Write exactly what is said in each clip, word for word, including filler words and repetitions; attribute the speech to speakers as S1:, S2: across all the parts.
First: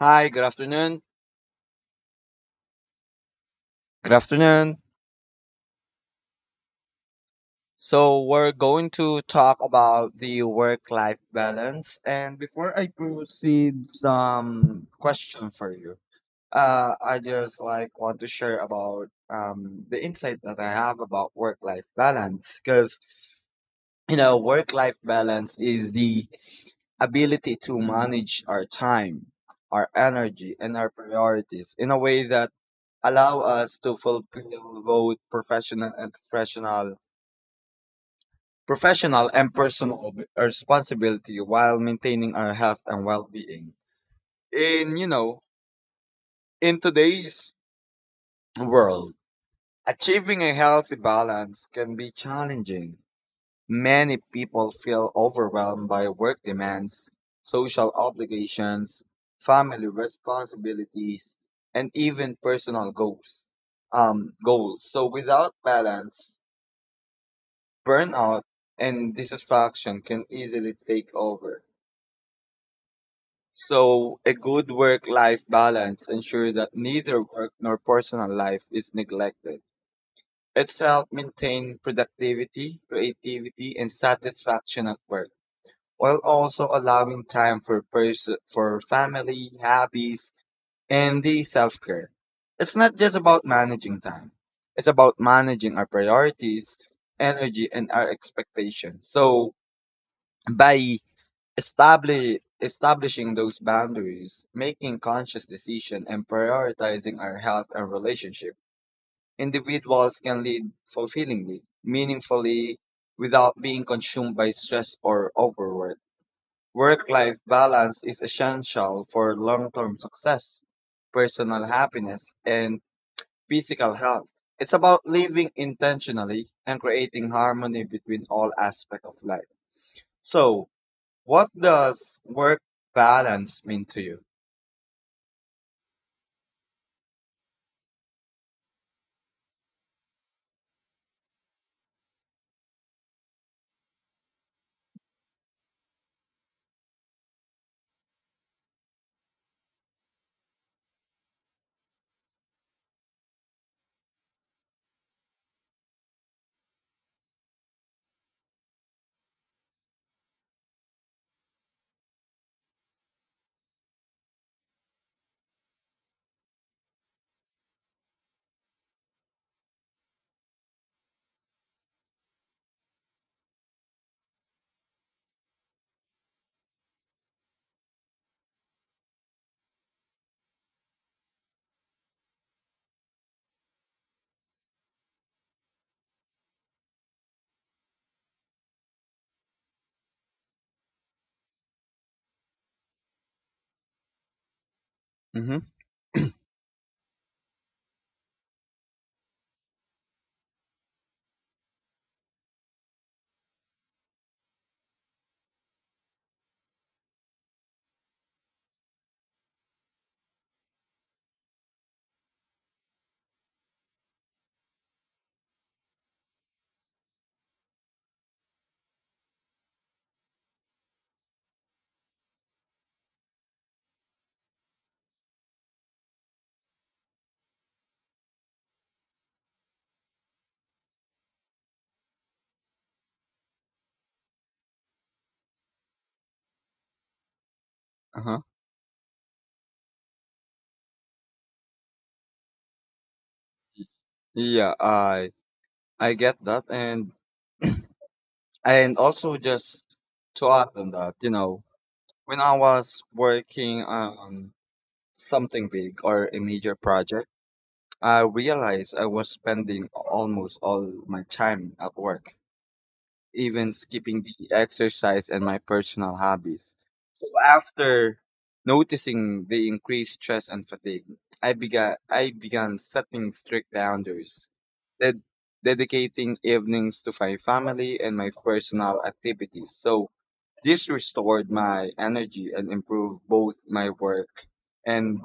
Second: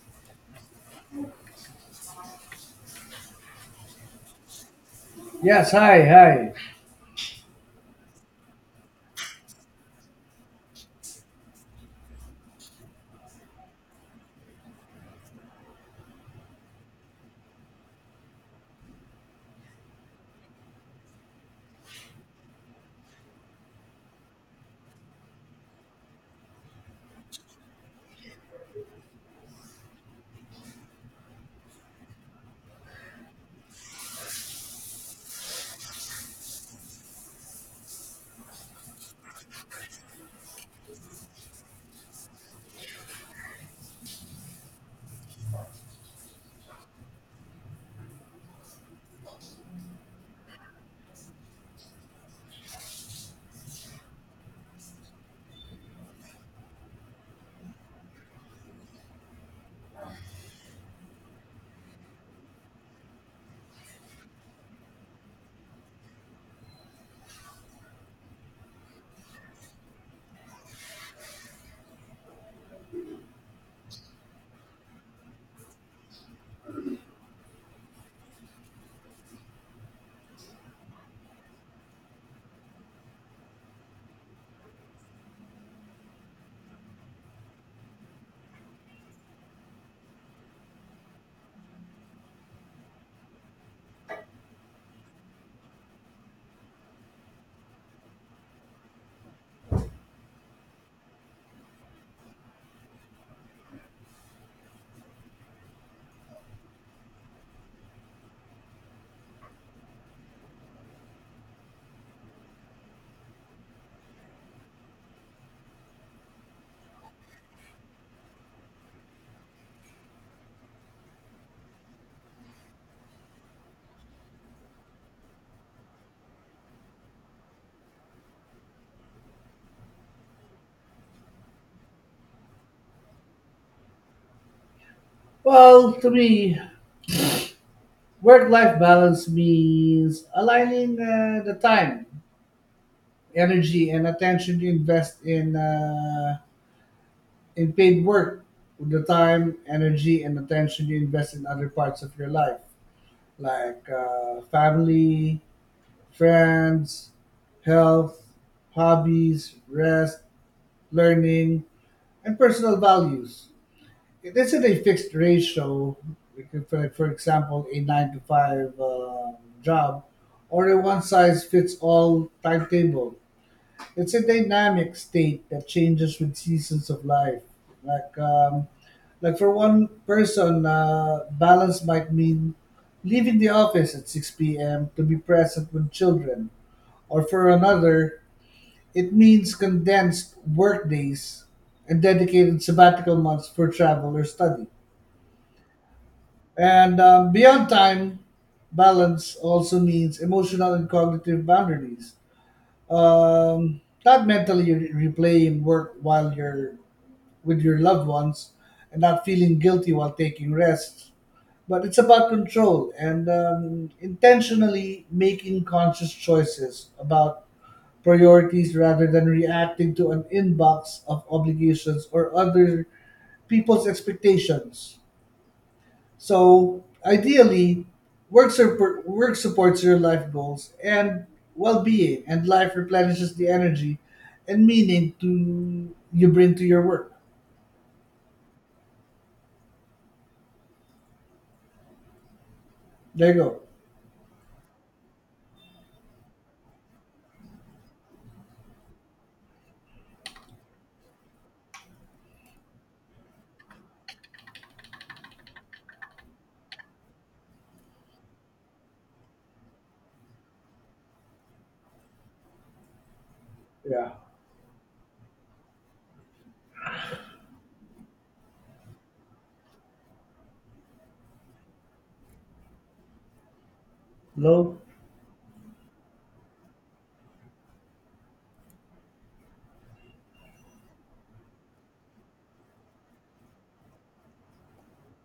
S1: Hi, good afternoon. Good afternoon.
S2: Yes, hi, hi.
S1: So, we're going to talk about the work life balance. And before I proceed, some question for you. Uh, I just like want to share about um, the insight that I have about work life balance because you know, work life balance is the ability to manage our time, our energy, and our priorities in a way that allow us to fulfill both professional and professional professional and personal ob- uh, responsibility while maintaining our health and well-being in you know in today's world. Achieving a healthy balance can be challenging. Many people feel overwhelmed by work demands, social obligations, family responsibilities, and even personal goals um goals So without balance, burnout and dissatisfaction can easily take over. So, a good work life balance ensures that neither work nor personal life is neglected. It's helps maintain productivity, creativity, and satisfaction at work, while also allowing time for, pers- for family, hobbies, and the self care. It's not just about managing time, it's about managing our priorities, energy, and our expectations. So, by Establish, establishing those boundaries, making conscious decision, and prioritizing our health and relationship, individuals can lead fulfillingly, meaningfully, without being consumed by stress or overwork. Work-life balance is essential for long-term success, personal happiness, and physical health. It's about living intentionally and creating harmony between all aspects of life. So, what does work balance mean to you?
S2: Well, to me, work life balance means aligning uh, the time, energy, and attention you invest in, uh, in paid work with the time, energy, and attention you invest in other parts of your life, like uh, family, friends, health, hobbies, rest, learning, and personal values. This is a fixed ratio, like if, uh, for example, a nine to five uh, job or a one size fits all timetable. It's a dynamic state that changes with seasons of life. Like, um, like for one person, uh, balance might mean leaving the office at six p m to be present with children, or for another, it means condensed work days and dedicated sabbatical months for travel or study.
S1: Mm-hmm.
S2: And um, beyond time, balance also means emotional and cognitive boundaries. Um, not mentally re- replaying work while you're with your loved ones and not feeling guilty while taking rest. But it's about control and um, intentionally making conscious choices about priorities rather than reacting to an inbox of obligations or other people's expectations. So ideally, work, support, work supports your life goals and well-being, and life replenishes the energy and meaning to you bring to your work.
S1: Uh-huh.
S2: There you go.
S1: Yeah, I I get that, and and also just to add on that, you know, when I was working on something big or a major project, I realized I was spending almost all my time at work, even
S2: Yeah.
S1: skipping the exercise and my personal hobbies. So after noticing the increased stress and fatigue, I began I began setting strict boundaries,
S2: Hello.
S1: ded- dedicating evenings to my family and my personal activities. So this restored my energy and improved both my work and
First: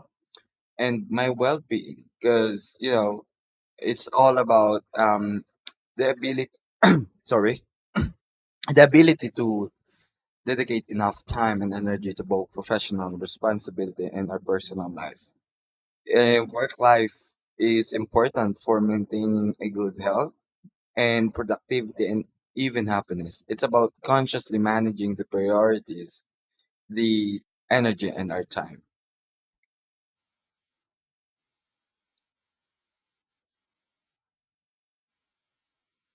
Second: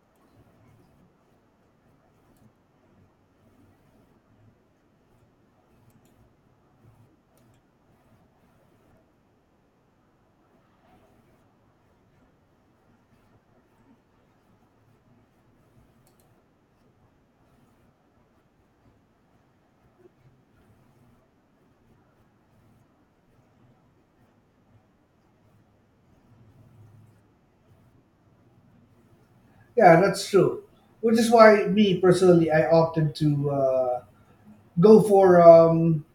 S1: and my well-being, because you know it's all about um the ability sorry the ability to dedicate enough time and energy to both professional responsibility and our personal life. Eh, work life is important for maintaining a good health and productivity and even happiness. It's about consciously managing the priorities, the energy, and our time.
S2: Yeah, that's true. Which is why me personally, I opted to uh, go for um,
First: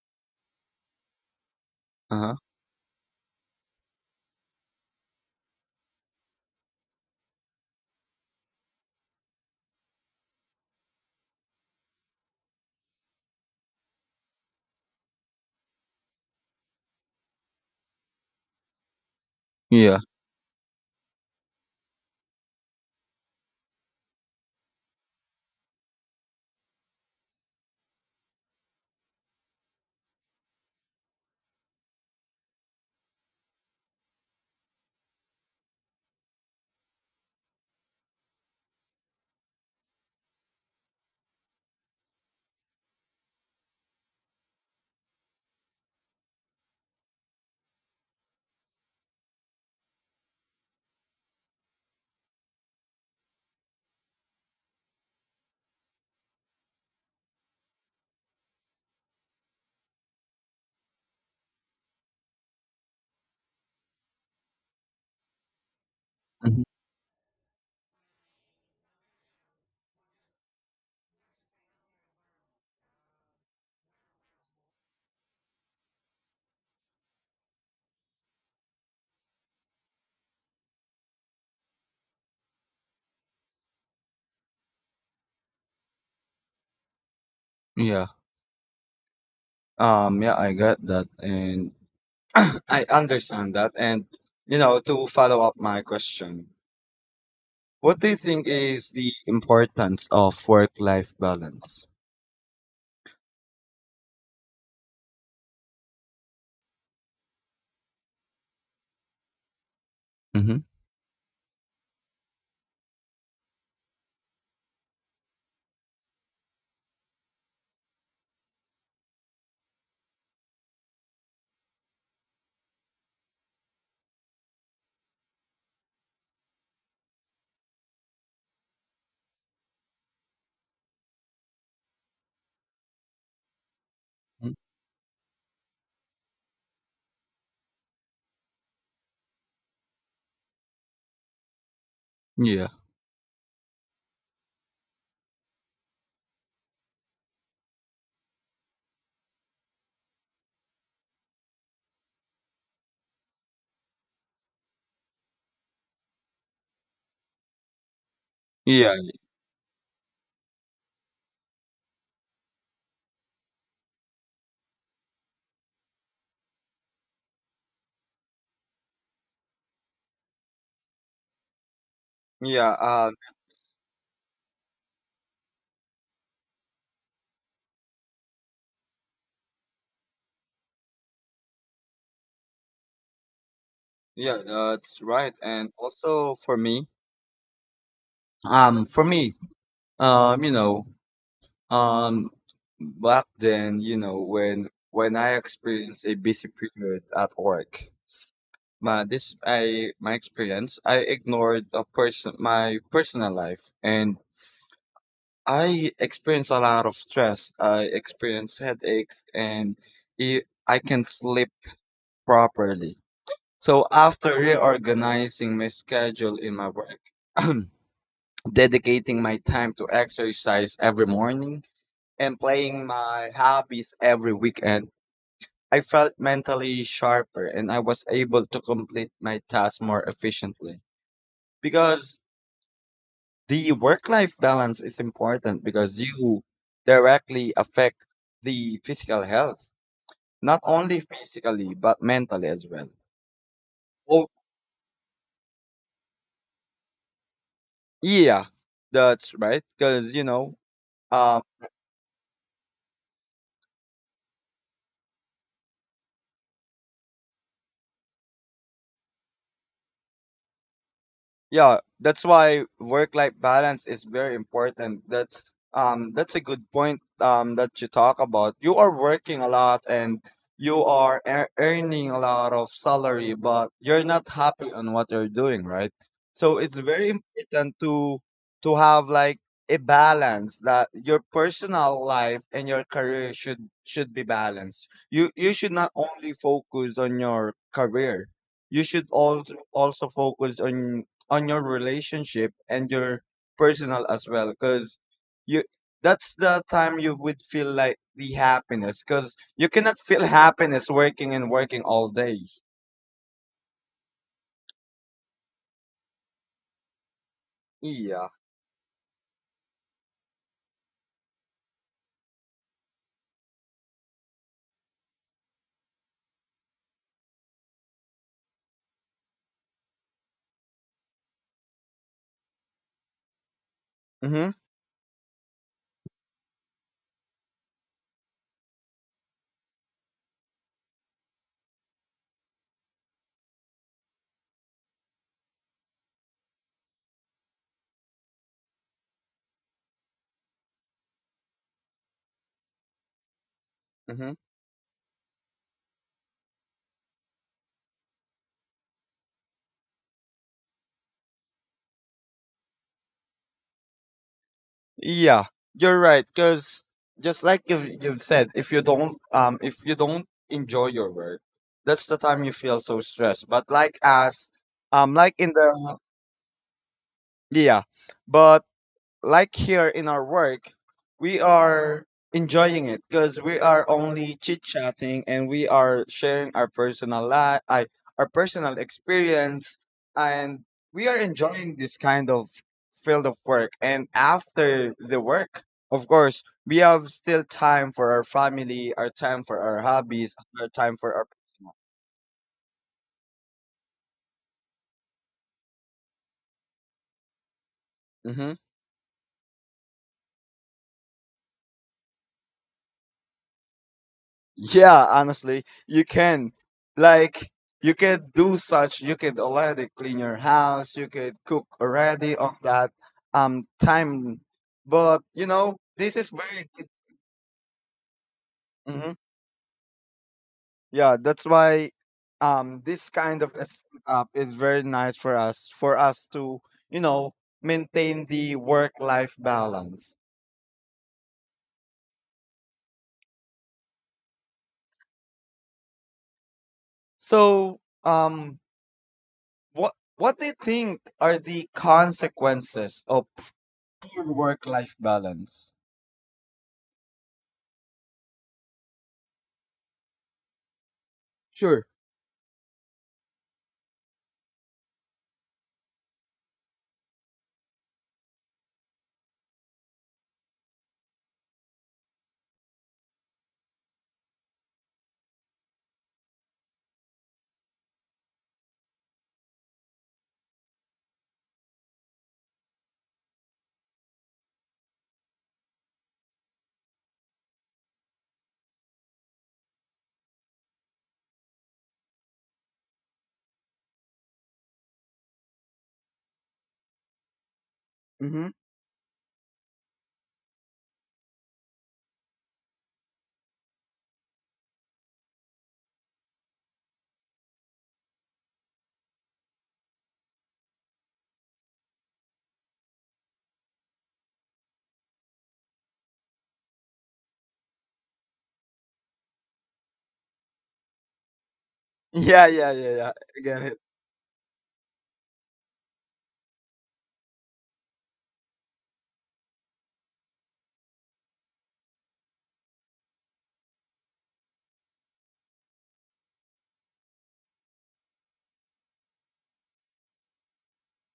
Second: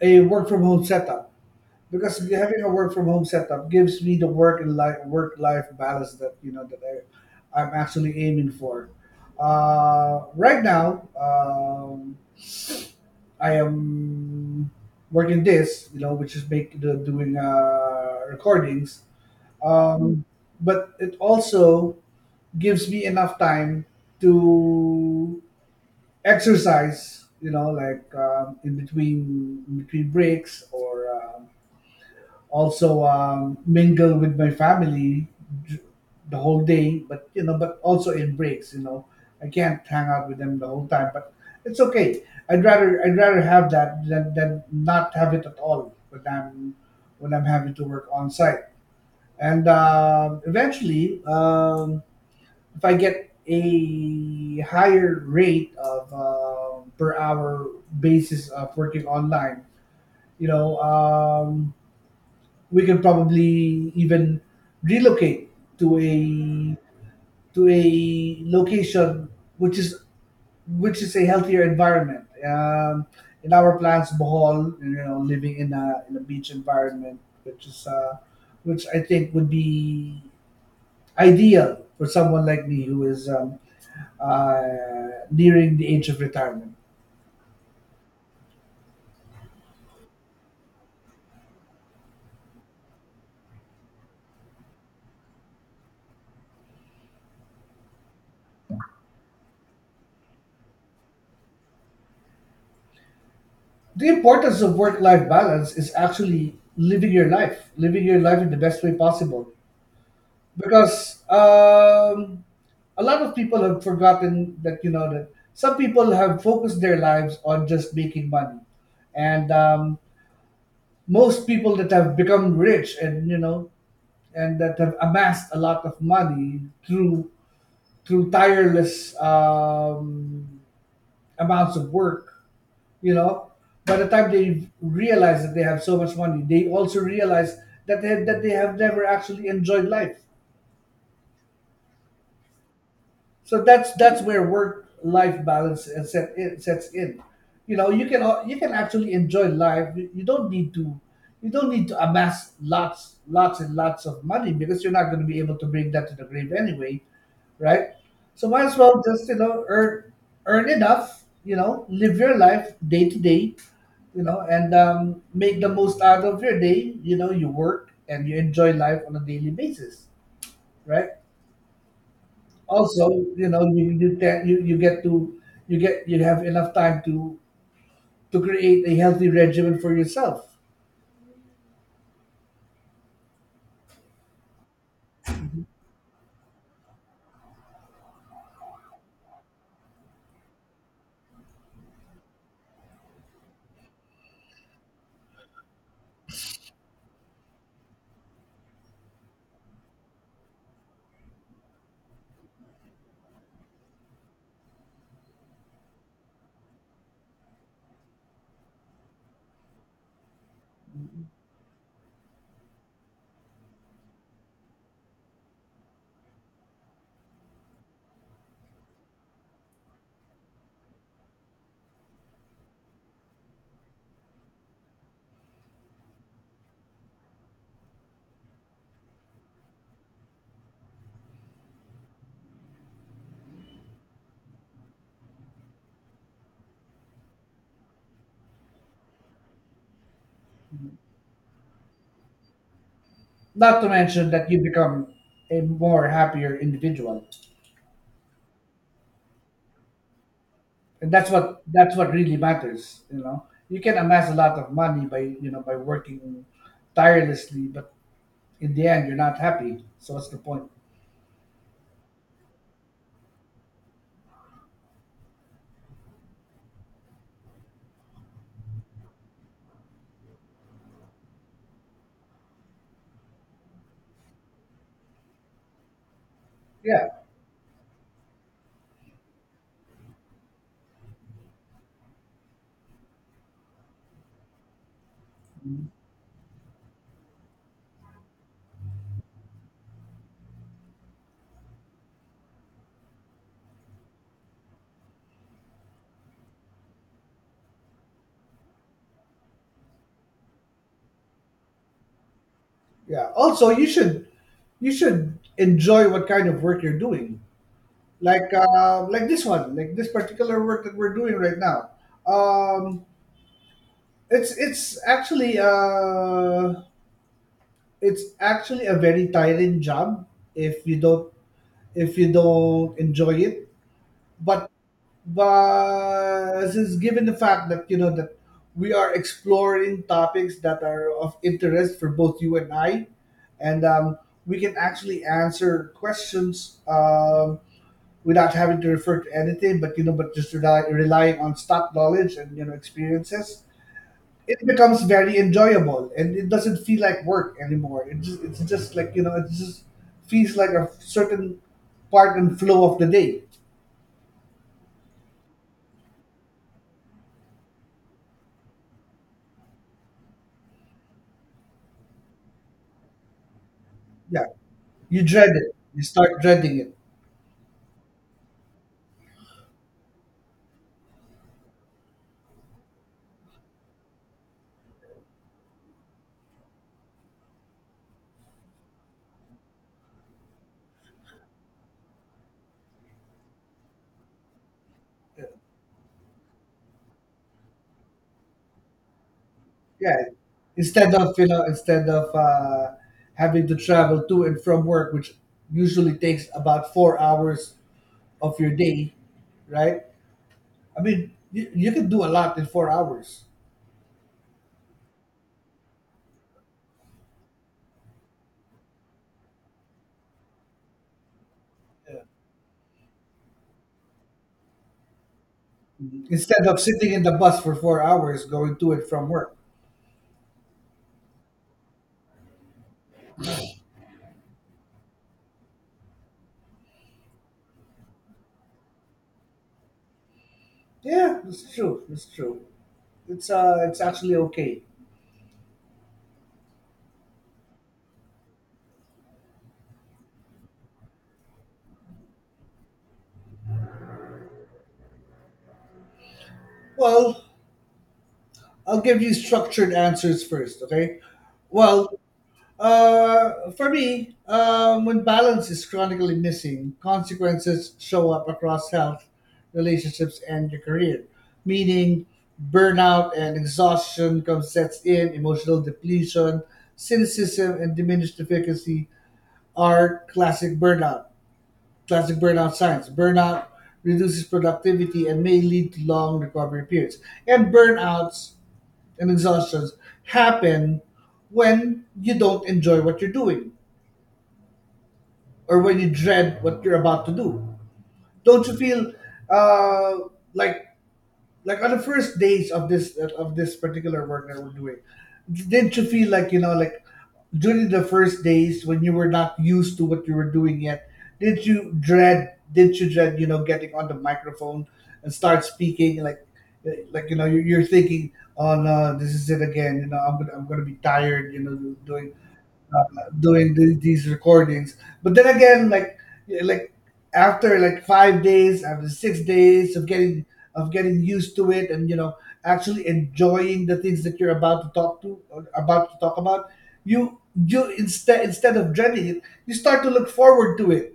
S2: a work from home setup, because
S1: Uh-huh.
S2: having a work from home setup gives me the work and life work life balance that you know that I, I'm actually aiming for. Uh, right now, um, I am working this, you know, which is make the, doing uh, recordings.
S1: Yeah.
S2: Um, but it also gives me enough time to exercise, you know, like um, in between in between breaks, or um, also um, mingle with my family d- the whole day, but you know, but also in breaks, you know, I can't hang out with them the whole time, but it's okay. i'd rather I'd rather have that than, than not have it at all when i'm when I'm having to work on site. And um eventually um, if I get a higher rate of um per hour basis of working online, you know um, we can probably even relocate to
S1: Mhm.
S2: a to a location which is which is a healthier environment. Um, in our plans, Bohol, you know, living in a in a beach environment, which is uh, which I think would be ideal for someone like me who is um, uh, nearing the age of retirement.
S1: Yeah. Um, yeah, I got that. And I understand that. And, you know, to follow up my question, what do you think is the importance of work-life balance?
S2: The importance of work life balance is actually living your life, living your life in the best way possible,
S1: Mm-hmm.
S2: because um, a lot of people have forgotten that, you know, that some people have focused their lives on just making money, and um, most people that have become rich and you know and that have amassed a lot of money through through tireless um, amounts of work, you know. By the time they realize that they have so much money, they also realize that they, that they have never actually enjoyed life.
S1: Yeah.
S2: So that's that's where work life balance and set in, sets in. You know, you can al- you can actually enjoy life. You you don't need to you don't need to amass lots lots and lots of money, because you're not going to be able to bring that to the grave anyway, right? So might as
S1: Yeah,
S2: well just, you know, earn earn enough. You know, live your life day to day. You know, and um, make the most out of your day. You know, you work and you enjoy life on a daily basis, right?
S1: yeah,
S2: Also,
S1: um,
S2: you know, you you, te- you you get to you get you have enough time to to create a healthy regimen for yourself.
S1: yeah, that's right. And also for me, um, for me, um, you know, um, back then, you know, when when I experienced a busy period at work, my this I my experience, I ignored a person my personal life, and I experience a lot of stress. I experience headaches and e, I can not sleep properly. So after reorganizing my schedule in my work, dedicating my time to exercise every morning and playing my hobbies every weekend, I felt mentally sharper and I was able to complete my tasks more efficiently. Because the work life balance is important because you directly affect the physical health, not only physically but mentally as well.
S2: Not to
S1: Oh,
S2: mention that you become a more happier individual,
S1: yeah, that's right. Because you know,
S2: and that's
S1: uh,
S2: what that's what really matters, you know. You can amass a lot of money by, you know, by working tirelessly, but in the end you're not happy, so what's the point?
S1: yeah, that's why work-life balance is very important. That's um that's a good point um that you talk about. You are working a lot, and you are ear- earning a lot of salary, but you're not happy on what you're doing, right? So it's very
S2: Yeah,
S1: important to to have like a balance, that your personal life and your career should should be balanced. You you should not only focus on your career. You should also also focus on on your relationship and your personal as well, because you that's the time you would feel like the happiness, because you cannot feel happiness working and working all day.
S2: yeah, also you should you should enjoy what kind of work you're doing,
S1: Yeah.
S2: like uh, like this one, like this particular work that we're doing right now. Um, it's it's actually uh, it's actually a very tiring job if you don't if you don't enjoy it.
S1: Mhm.
S2: But but since given the fact that you know that we are exploring topics that are of interest for both you and I, and um, we can actually answer questions. Um, without having to refer to anything, but you know, but just rely, relying on stock knowledge and you know experiences,
S1: Mhm.
S2: it becomes very enjoyable and it doesn't feel like work anymore. It just it's just like, you know, it just feels like a certain part and flow of the day.
S1: Yeah, you're right, because just like you've, you've said, if you don't um if you don't enjoy your work, that's the time you feel so stressed, but like
S2: Yeah,
S1: as, um
S2: you
S1: like
S2: dread
S1: in
S2: it.
S1: the,
S2: You start dreading it.
S1: yeah, but like here in our work, we are enjoying it, because we are only chit chatting and we are sharing our personal life, our personal experience, and we are enjoying this kind of field of work. And after the work, of course, we have still time for our family, our time for our
S2: Yeah,
S1: hobbies, our time for
S2: instead
S1: our
S2: of, you know,
S1: personal.
S2: instead of uh, having to travel to and from work, which usually takes about four hours
S1: Mm-hmm.
S2: of your day, right? I mean, you, you can do a lot in four hours,
S1: Yeah, honestly, you can. Like, you can do such. You could already clean your house. You could cook
S2: uh,
S1: already on that um time. But you know, this is
S2: instead
S1: very.
S2: of sitting in the bus for four hours going to and
S1: Mhm.
S2: from work.
S1: Yeah, that's why um this kind of a setup is very nice for us for us to you know maintain the work life balance.
S2: Yeah, that's true. That's true. It's uh, it's actually okay.
S1: So um what what do you think are the consequences of poor work life balance?
S2: Well, I'll give you structured answers first, okay?
S1: Sure.
S2: Well, Uh, for me, um, when balance is chronically missing, consequences show up across health, relationships, and your career. Meaning, burnout and exhaustion come sets in, emotional depletion, cynicism, and diminished efficacy are classic burnout. Classic burnout signs. Burnout reduces productivity and may lead to long recovery periods. And burnouts and exhaustions happen when you don't enjoy what you're doing, or when you dread what you're about to do?
S1: Mhm.
S2: Don't you feel uh, like like on the first days of this of this particular work that we're doing? Didn't you feel like, you know, like during the first days when you were not used to what you were doing yet? Did you dread? Did you dread, you know, getting on the microphone and start speaking like like you know you're, you're thinking, oh no, this is it again, you know, I'm gonna I'm gonna be tired, you know, doing
S1: Yeah, yeah, yeah, yeah.
S2: uh,
S1: I get
S2: doing
S1: it.
S2: the, these recordings. But then again, like yeah, like after like five days, after six days of getting of getting used to it, and you know actually enjoying the things that you're about to talk to or about to talk about, you you instead instead of dreading it, you start to look forward to it.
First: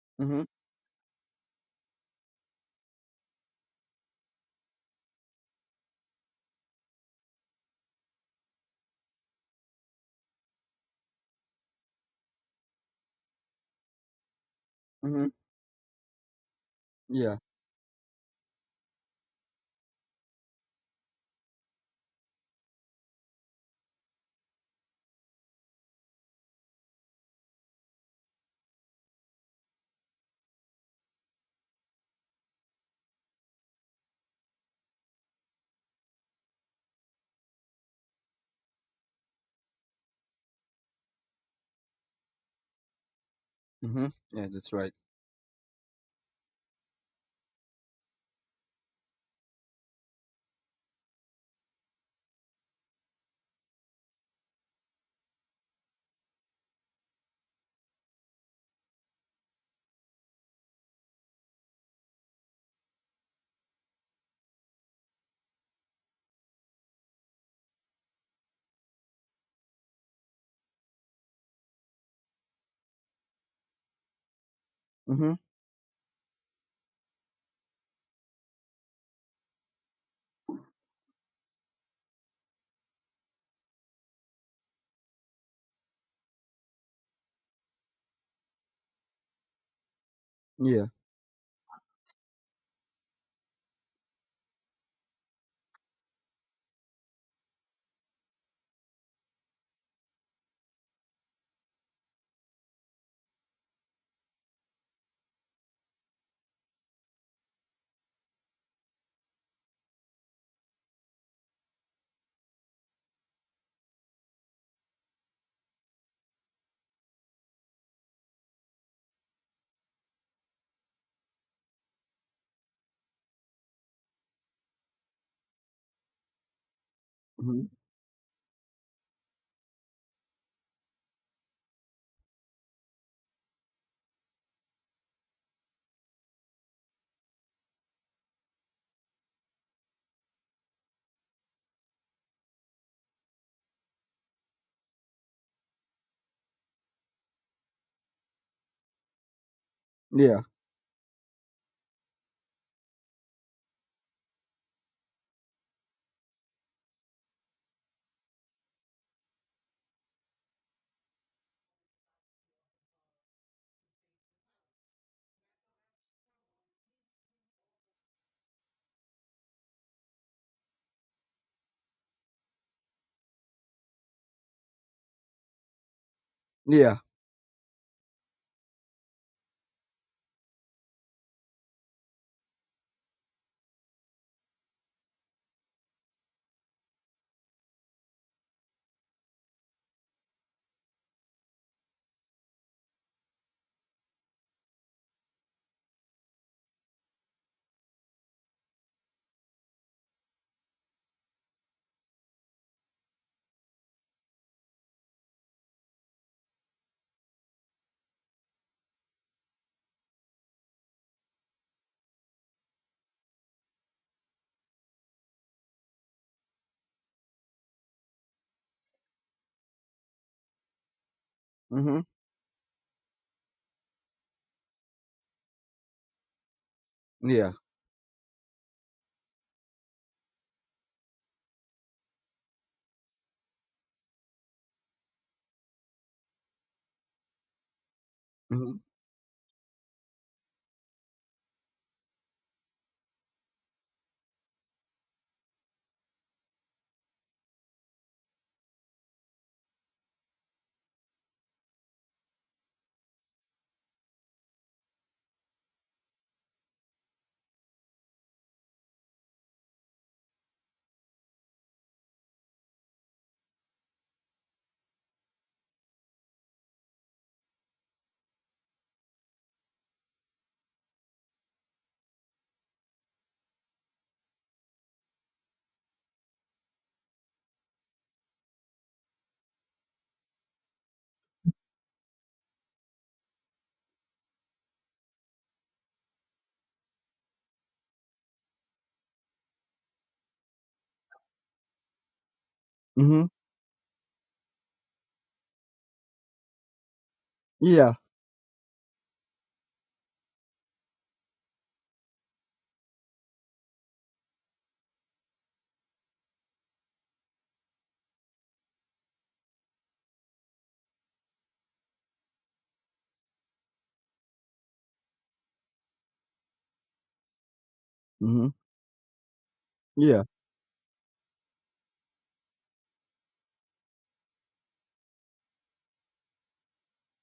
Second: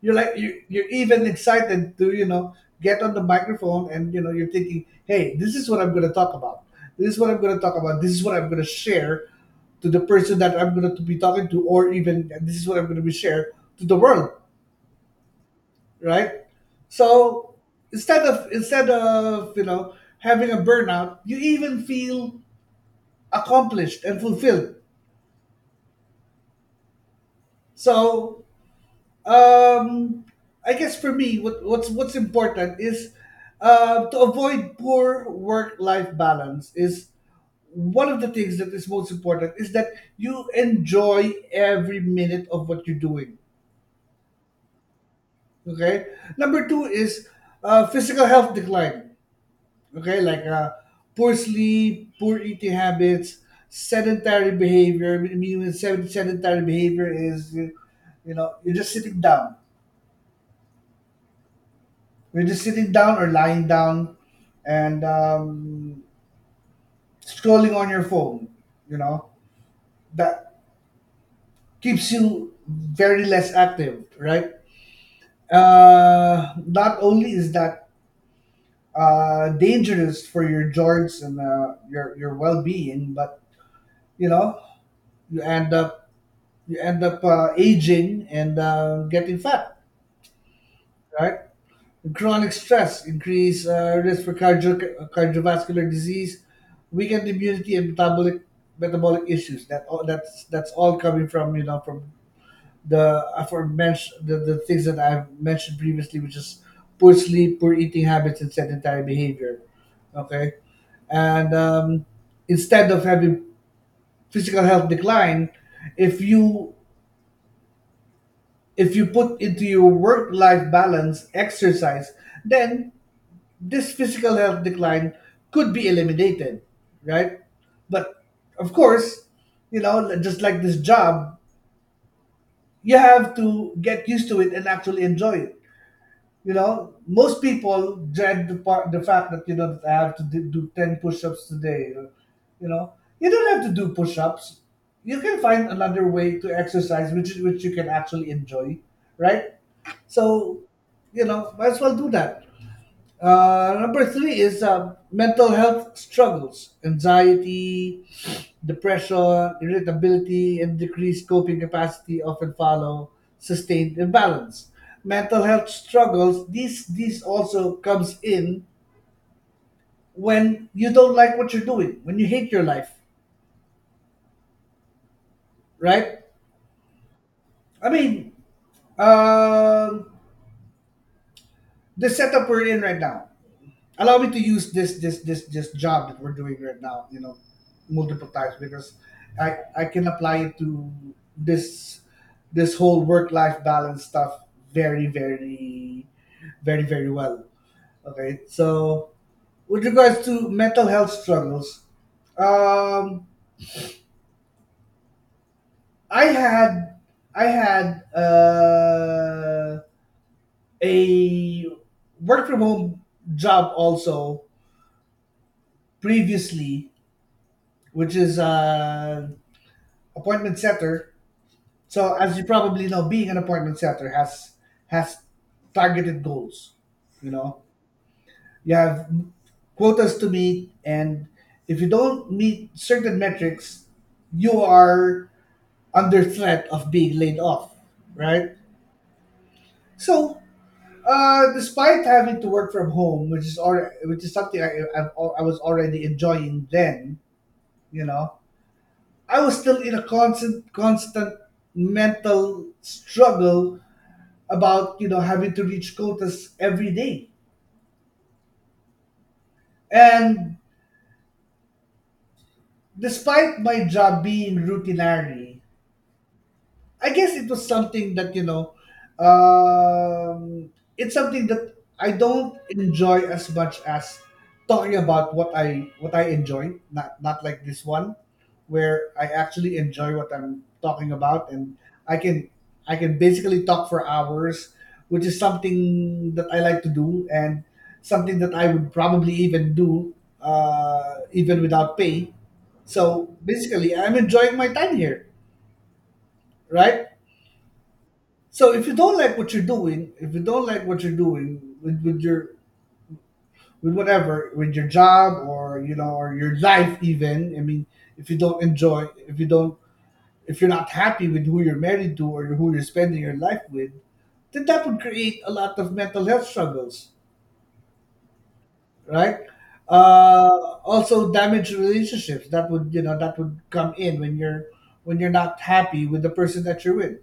S2: You're like
S1: Mhm.
S2: you you're even excited to, you know, get on the microphone and you know you're thinking, hey, this is what I'm going to talk about. This is what I'm going to talk about. This is what I'm going to share to the person that I'm going to be talking to, or even this is what I'm going to be share to the world,
S1: Mhm.
S2: right?
S1: Yeah.
S2: So instead of instead of, you know, having a burnout, you even feel accomplished and fulfilled. So Um, I guess for me, what, what's what's important is uh, to avoid poor work-life balance is one of the things that is most important is that you enjoy every minute of what you're doing.
S1: Mhm. Yeah, that's right.
S2: Okay. Number two is uh, physical health decline. Okay, like uh, poor sleep, poor eating habits, sedentary behavior. I mean, when sed- sedentary behavior is you know you're just sitting down, you are just sitting down or lying down and um, scrolling on your phone. You know that keeps you very less active, right?
S1: Mhm.
S2: Uh, not only is that uh, dangerous for your joints and uh, your your well being, but you know you end up you end up uh, aging and uh, getting fat,
S1: Yeah.
S2: right? Chronic stress increase uh, risk for cardio, cardiovascular disease, weakened immunity, and metabolic metabolic issues. That all, that's that's all coming from, you know, from the aforementioned the, the things that I've mentioned previously, which is poor sleep, poor eating habits, and sedentary behavior. Okay, and um, instead of having physical health decline, if you if you put into your work life balance exercise, then this physical health decline could be eliminated, right?
S1: Mhm.
S2: But of course, you know, just like this job, you have to get used to it and actually enjoy it. You know, most people dread the part, the fact that you know that I have to do do ten push-ups today. You know, you don't have to do push-ups. You can find another way to exercise, which which you can actually enjoy, right?
S1: Yeah.
S2: So, you know, might as well do that. Uh, number three is uh, mental health struggles, anxiety, depression, irritability, and decreased coping capacity often follow sustained imbalance. Mental health struggles, these, these also comes in when you don't like what you're doing, when you hate your life, right?
S1: Yeah.
S2: I mean, um the setup we're in right now. Allow me to use this this this this job that we're doing right now, you know, multiple times because i i can apply it to this this whole work life balance stuff very, very, very, very well. Okay, so with regards to mental health struggles, um i had I had uh, a work from home job also previously, which is uh appointment setter.
S1: Mhm.
S2: So as you probably know, being an appointment setter has has targeted goals. You
S1: Yeah.
S2: know, you have quotas to meet, and if you don't meet certain metrics, you are under threat of being laid off. Right.
S1: Mhm.
S2: So, uh, despite having to work from home, which is already, which is something I, I, I was already enjoying then, you know, I was still in a constant constant mental struggle about, you know, having to reach quotas every day. And despite my job being routinary, I guess it was something that, you know, um, it's something that I don't enjoy as much as talking about what I what I enjoy. Not not like this one, where I actually enjoy what I'm talking about, and I can I can basically talk for hours, which is something that I like to do, and something that I would probably even do, uh, even without pay.
S1: Mhm.
S2: So basically, I'm enjoying my time here, right?
S1: Yeah.
S2: So if you don't like what you're doing, if you don't like what you're doing with, with your with whatever, with your job or, you know, or your life even, I mean, if you don't enjoy if you don't, if you're not happy with who you're married to or who you're spending your life with, then that would create a lot of mental health struggles,
S1: Mhm.
S2: right?
S1: Yeah.
S2: Uh, also damage relationships. That would, you know, that would come in when you're when you're not happy with the person that you're with.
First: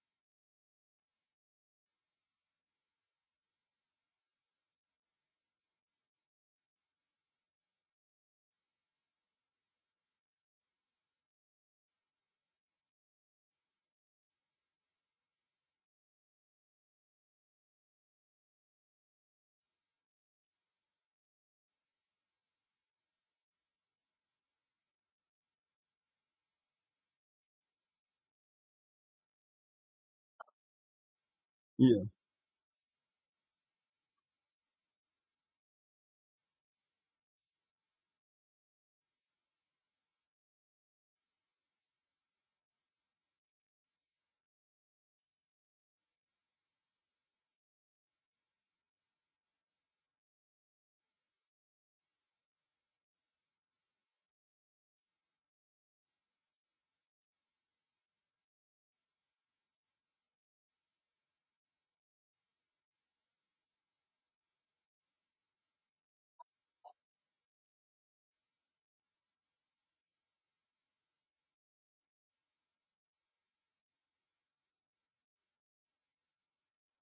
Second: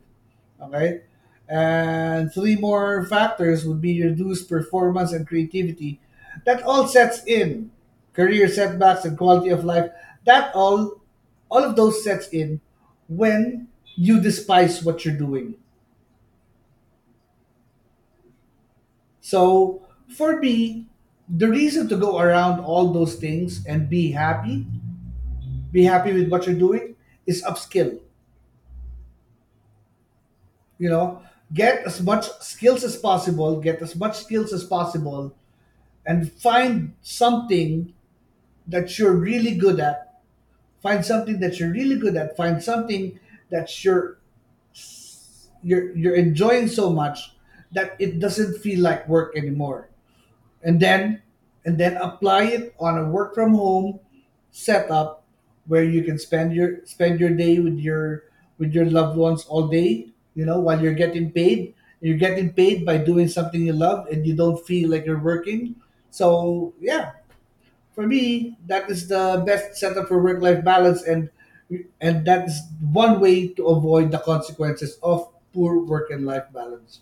S2: Okay? And three more factors would be reduced performance and creativity. That all sets in. Career setbacks and quality of life. That all all of those sets in when you despise what you're doing. So for me, the reason to go around all those things and be happy, be happy with what you're doing, is upskill. You know, get as
S1: Yeah.
S2: much skills as possible, get as much skills as possible, and find something that you're really good at, find something that you're really good at, find something that you're you're you're enjoying so much that it doesn't feel like work anymore, and then and then apply it on a work from home setup where you can spend your spend your day with your with your loved ones all day, you know, while you're getting paid. You're getting paid by doing something you love and you don't feel like you're working. So yeah. For me, that is the best setup for work-life balance, and and that is one way to avoid the consequences of poor work and life balance.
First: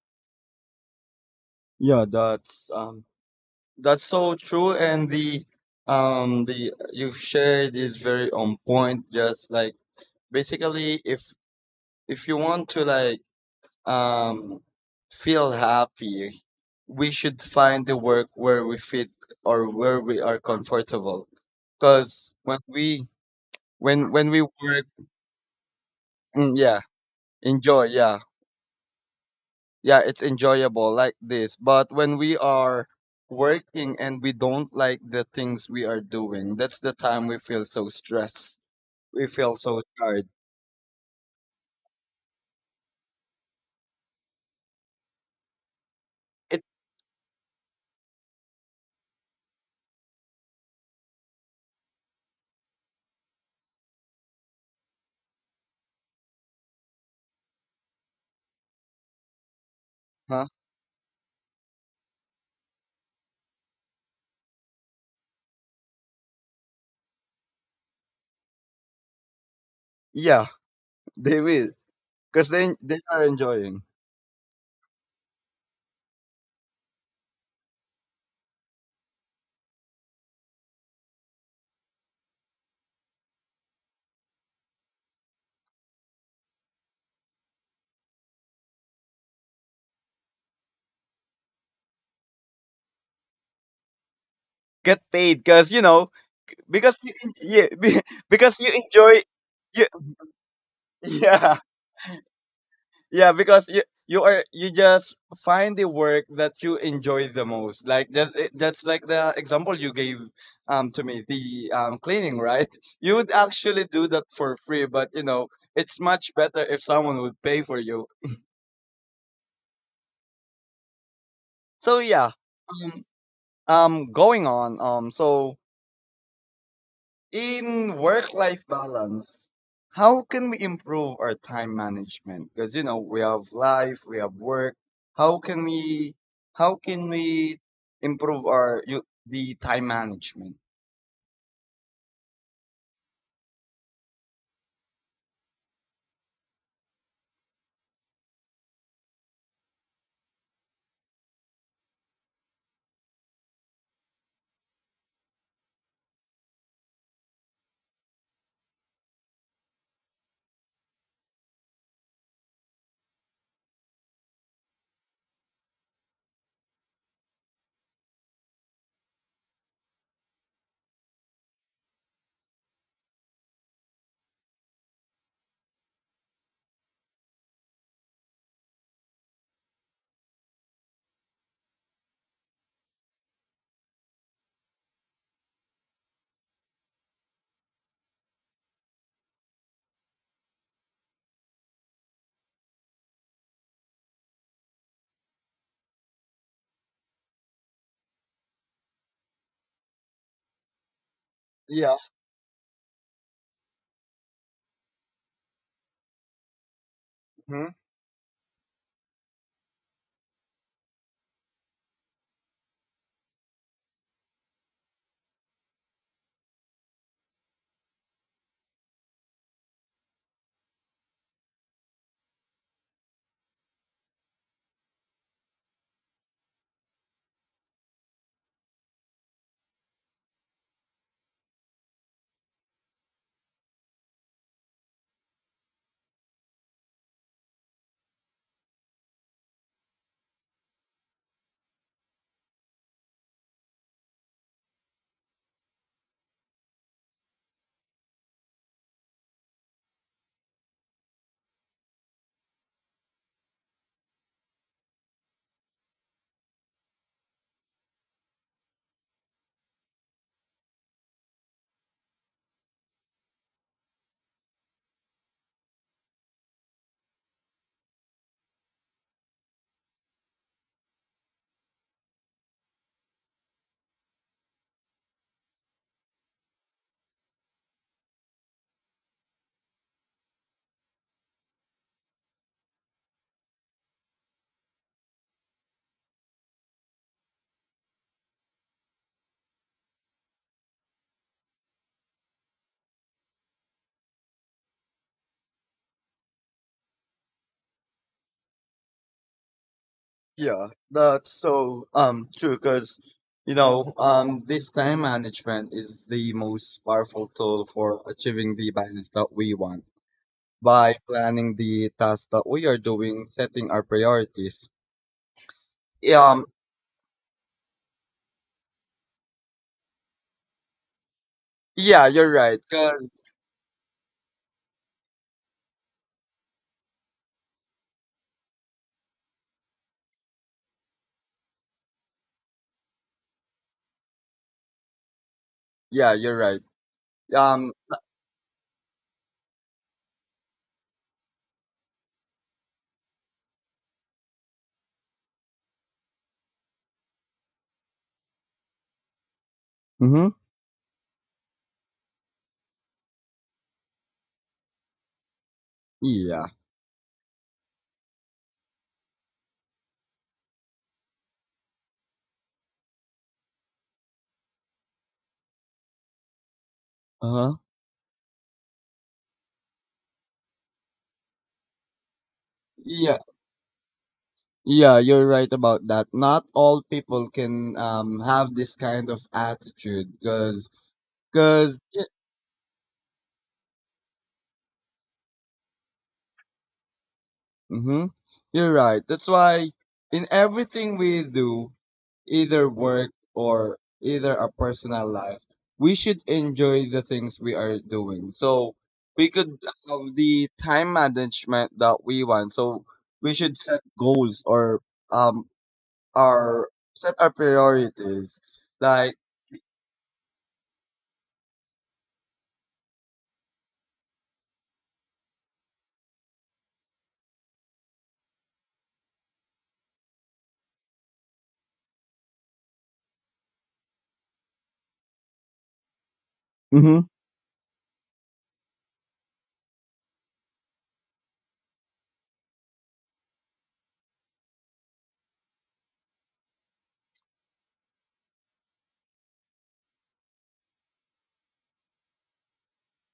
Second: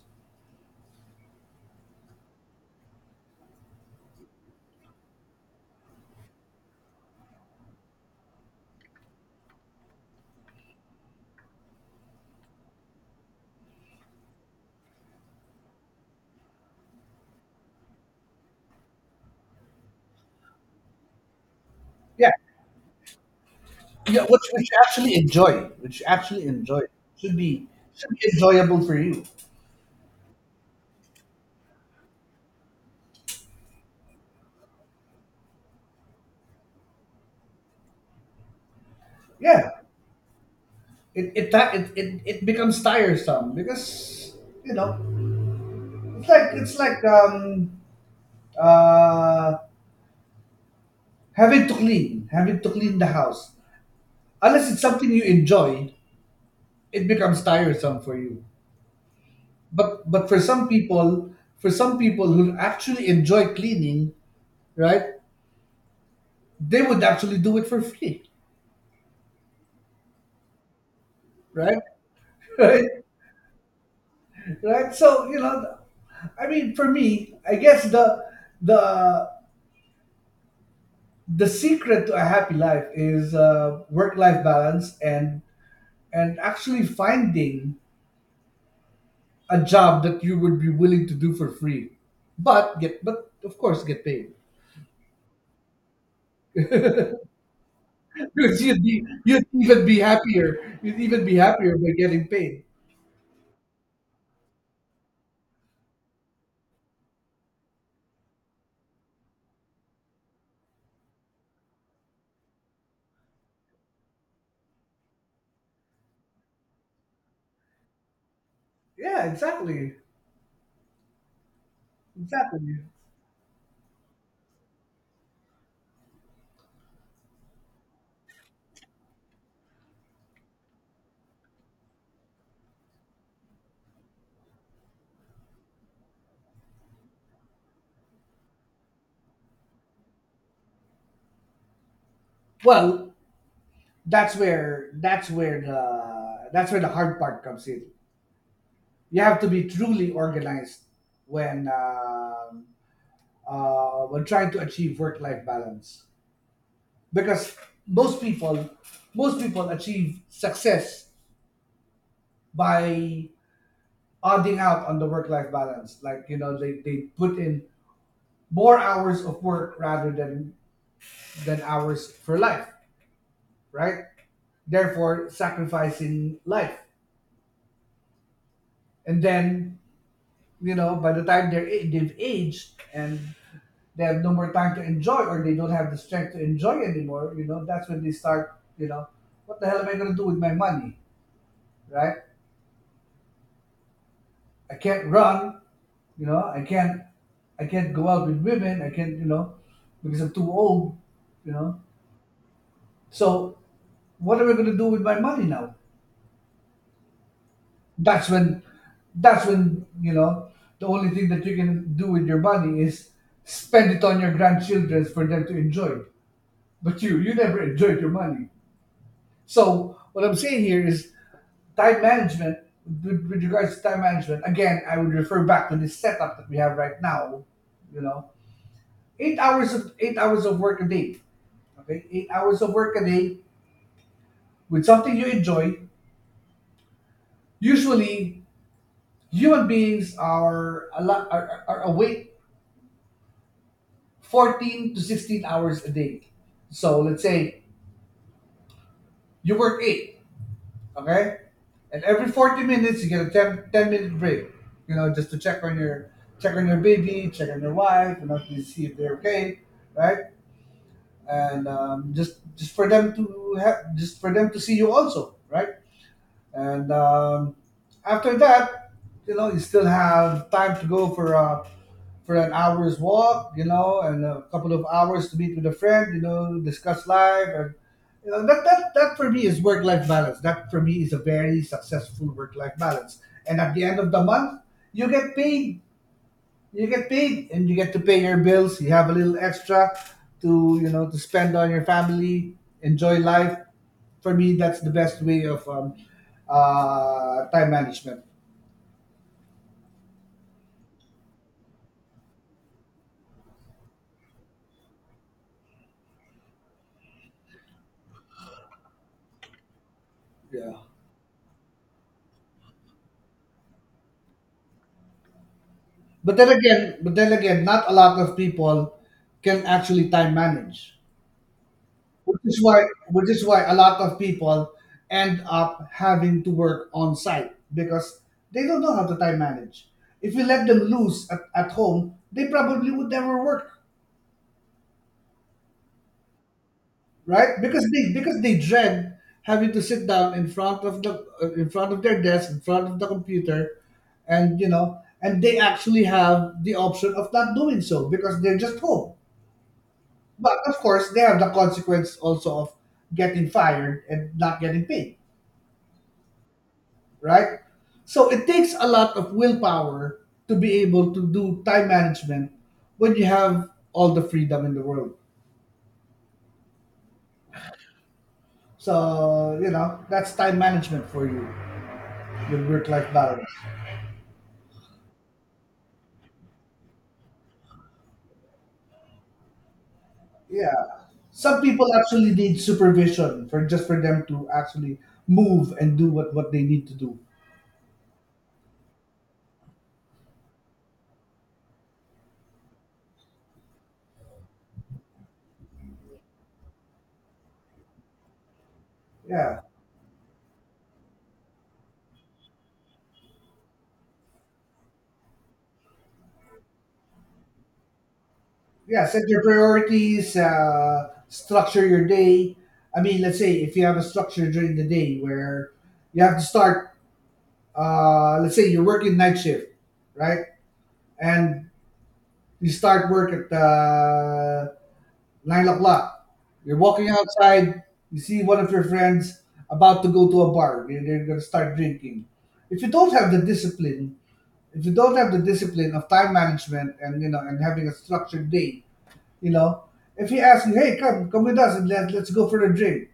S1: Yeah, that's um that's so true, and the um the you've shared is very on point, just like basically, if if you want to like um, feel happy, we should find the work where we fit or where we are comfortable.
S2: Yeah,
S1: Because when we when
S2: yeah,
S1: when
S2: which
S1: we
S2: which you
S1: work,
S2: actually enjoy, which you actually
S1: mm, yeah,
S2: enjoy, should be
S1: enjoy,
S2: should
S1: yeah,
S2: be enjoyable for you.
S1: yeah, it's enjoyable like this. But when we are working and we don't like the things we are doing, that's the time we feel so stressed. We feel
S2: Yeah,
S1: so tired.
S2: it it ti- it it, it becomes tiresome because, you know, it's like
S1: It,
S2: it's like um uh having to clean, having to clean the house. Unless it's something you enjoy, it becomes tiresome for you. but but for
S1: huh?
S2: some people, for some people who actually enjoy cleaning, right, they would actually do it for free.
S1: Yeah, they will,
S2: Right.
S1: because they
S2: Right,
S1: they are enjoying.
S2: right. So, you know, I mean, for me, I guess the the the secret to a happy life is, uh, work life balance, and and actually finding a job that you would be willing to do for free, but get, but of course, get paid.
S1: Get paid, because you know, because you, en- yeah, be- because
S2: Because
S1: you
S2: you'd be,
S1: enjoy
S2: you'd even
S1: you.
S2: be happier, you'd even be
S1: Yeah,
S2: happier by getting paid.
S1: yeah, because you you are, you just find the work that you enjoy the most, like that, eh, that's like the example you gave, um to me, the um cleaning, right? You would actually do that for free, but you know, it's much better if someone would pay for you.
S2: Yeah, exactly.
S1: So yeah.
S2: Exactly.
S1: um um Going on, um so in work-life balance, how can we improve our time management? Because you know we have life, we have work. How can we how can we improve our you, the time management?
S2: Well, that's where, that's where the, that's where the hard part comes in. You have to be truly organized when um uh, when trying to achieve work life balance, because most people, most people achieve success by odding out on the work life balance. Like, you know, they, they put in more hours of work rather than than hours for life, right? Therefore, sacrificing life, and then, you know, by the time they're a- they've aged and they have no more time to enjoy, or they don't have the strength to enjoy anymore, you know, that's when they start, you know, what the hell am I going to do with my money? Right? I can't run, you know, i can't I can't go out with women, I can't, you know, because I'm too old, you know?
S1: Yeah.
S2: So what am I going to do with my money now?
S1: Mhm.
S2: That's when, that's when, you know, the only thing that you can do with your money is spend it on your grandchildren for them to enjoy it, but you you never enjoyed your money. So what I'm saying here is time management. with, with regards to time management, again, I would refer back to this setup that we have right now, you know. Eight hours of eight hours of work a day. Okay, eight hours of work a day with something you enjoy. Usually human beings are a lot are, are are awake fourteen to sixteen hours a day. So let's say you work eight, okay? And every forty minutes you get a ten ten minute break, you know, just to check on your, check on your baby, check on your wife, you know, to see if they're okay, right? And um, just just for them to have, just for them to see you also, right? And um, after that, you know, you still have time to go for a for an hour's walk, you know, and a couple of hours to meet with a friend, you know, discuss life, and you know that that that for me is work-life balance. That for me is a very successful work-life balance. And at the end of the month, you get paid. You get paid, and you get to pay your bills. You have a little extra to, you know, to spend on your family, enjoy life. For me, that's the best way of um, uh, time management.
S1: Yeah, that's so um true, because you know um this time management is the most powerful tool for achieving the balance that we want
S2: Yeah.
S1: by planning the tasks that we are doing, setting our priorities. Yeah.
S2: But
S1: um
S2: then again, but then again, not a lot of people can actually time manage,
S1: Yeah, you're
S2: which
S1: right.
S2: is why,
S1: 'Cause
S2: which is why a lot of people end up having to work on site because they don't know how to time manage. If we let them loose at, at home, they probably would never work,
S1: yeah, you're right.
S2: right?
S1: Um,
S2: Because they, because they dread having to sit down in front of the uh, in front of their desk, in front of the computer, and you know, and they actually have the option of not doing so because they're just home.
S1: Mm-hmm.
S2: But of course, they have the consequence also of getting fired and not getting paid,
S1: Yeah.
S2: right? So it takes a lot of willpower to be able to do time management when you have all the freedom in the world.
S1: Uh-huh.
S2: So, you know, that's time management for you, your work life
S1: Yeah.
S2: balance.
S1: Yeah, you're right about that. Not all people can um have this kind of attitude, cause,
S2: Yeah. Some
S1: cause
S2: people
S1: yeah.
S2: actually need supervision for, just for them to actually move and do what, what they need to do.
S1: Mm-hmm. You're right. That's why in everything we do, either work or either our personal life, we should enjoy the things we are doing. So we could
S2: Yeah.
S1: have the time management that we want. So we should set goals, or um our set our priorities.
S2: Yeah,
S1: Like.
S2: set your priorities, uh, structure your day. I mean, let's say if you have a structure during the day where you have to start, uh, let's say you're working night shift, right? And you start work at uh, nine o'clock. You're
S1: Mm-hmm.
S2: walking outside, you see one of your friends about to go to a bar, they're, they're going to start drinking. If you don't have the discipline, if you don't have the discipline of time management and, you know, and having a structured day, you know, if he asks you, "Hey, come, come with us and let, let's go for a drink,"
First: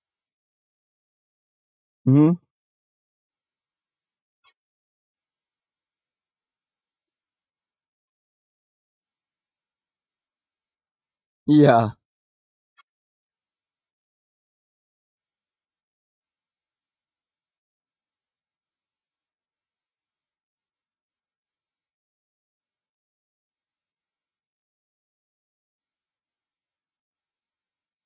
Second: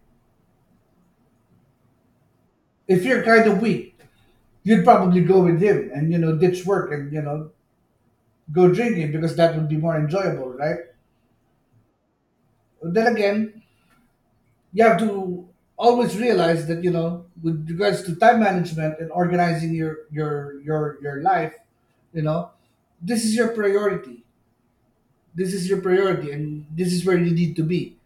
S1: Mm-hmm.
S2: if you're kind of weak, you'd probably go with him and, you know, ditch work and, you know, go drinking because that would be more enjoyable, right?
S1: Yeah.
S2: Then again, you have to always realize that, you know, with regards to time management and organizing your your your your life, you know, this is your priority. This is your priority, and this is where you need to be.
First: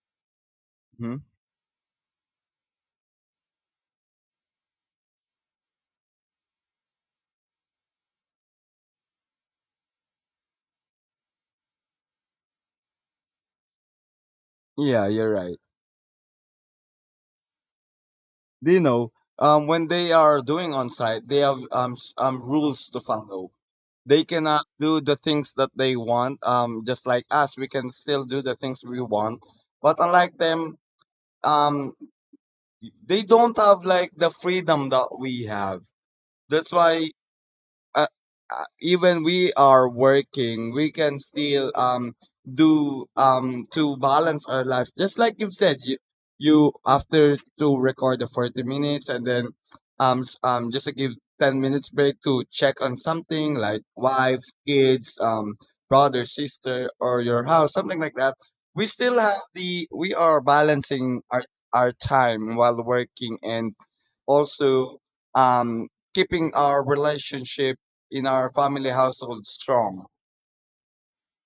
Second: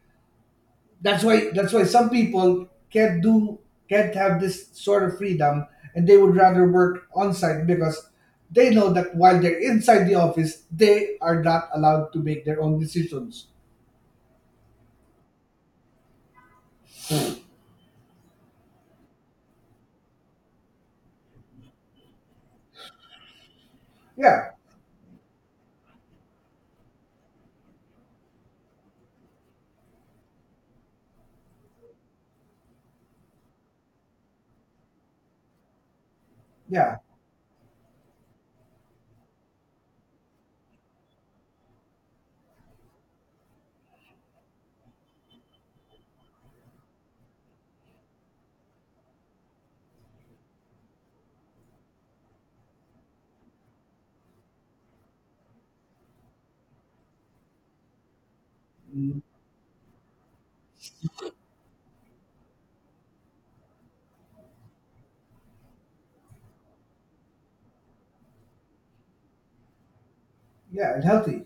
S1: Hmm.
S2: That's why, that's why some people can't do, can't have this sort of freedom, and they would rather work on site because they know that while they're inside the office, they are not allowed to make their own decisions.
S1: Yeah, you're right. Do you know um, when they are doing on site, they have um, s- um, rules to follow. They
S2: Yeah.
S1: cannot do the things that they want. Um, just like us, we can still do the things we want. But unlike them, um, they don't have like the freedom that we have. That's
S2: Yeah.
S1: why uh, uh, even we are working, we can still um do um to balance our life. Just like you've said, you you after to record the forty minutes, and then um s- um just to give ten minutes break to check on something like wife, kids, um brother, sister, or your house, something like that. We still
S2: Mm,
S1: have the we are balancing our our time while working, and also um, keeping our relationship in our family household strong.
S2: yeah, and healthy.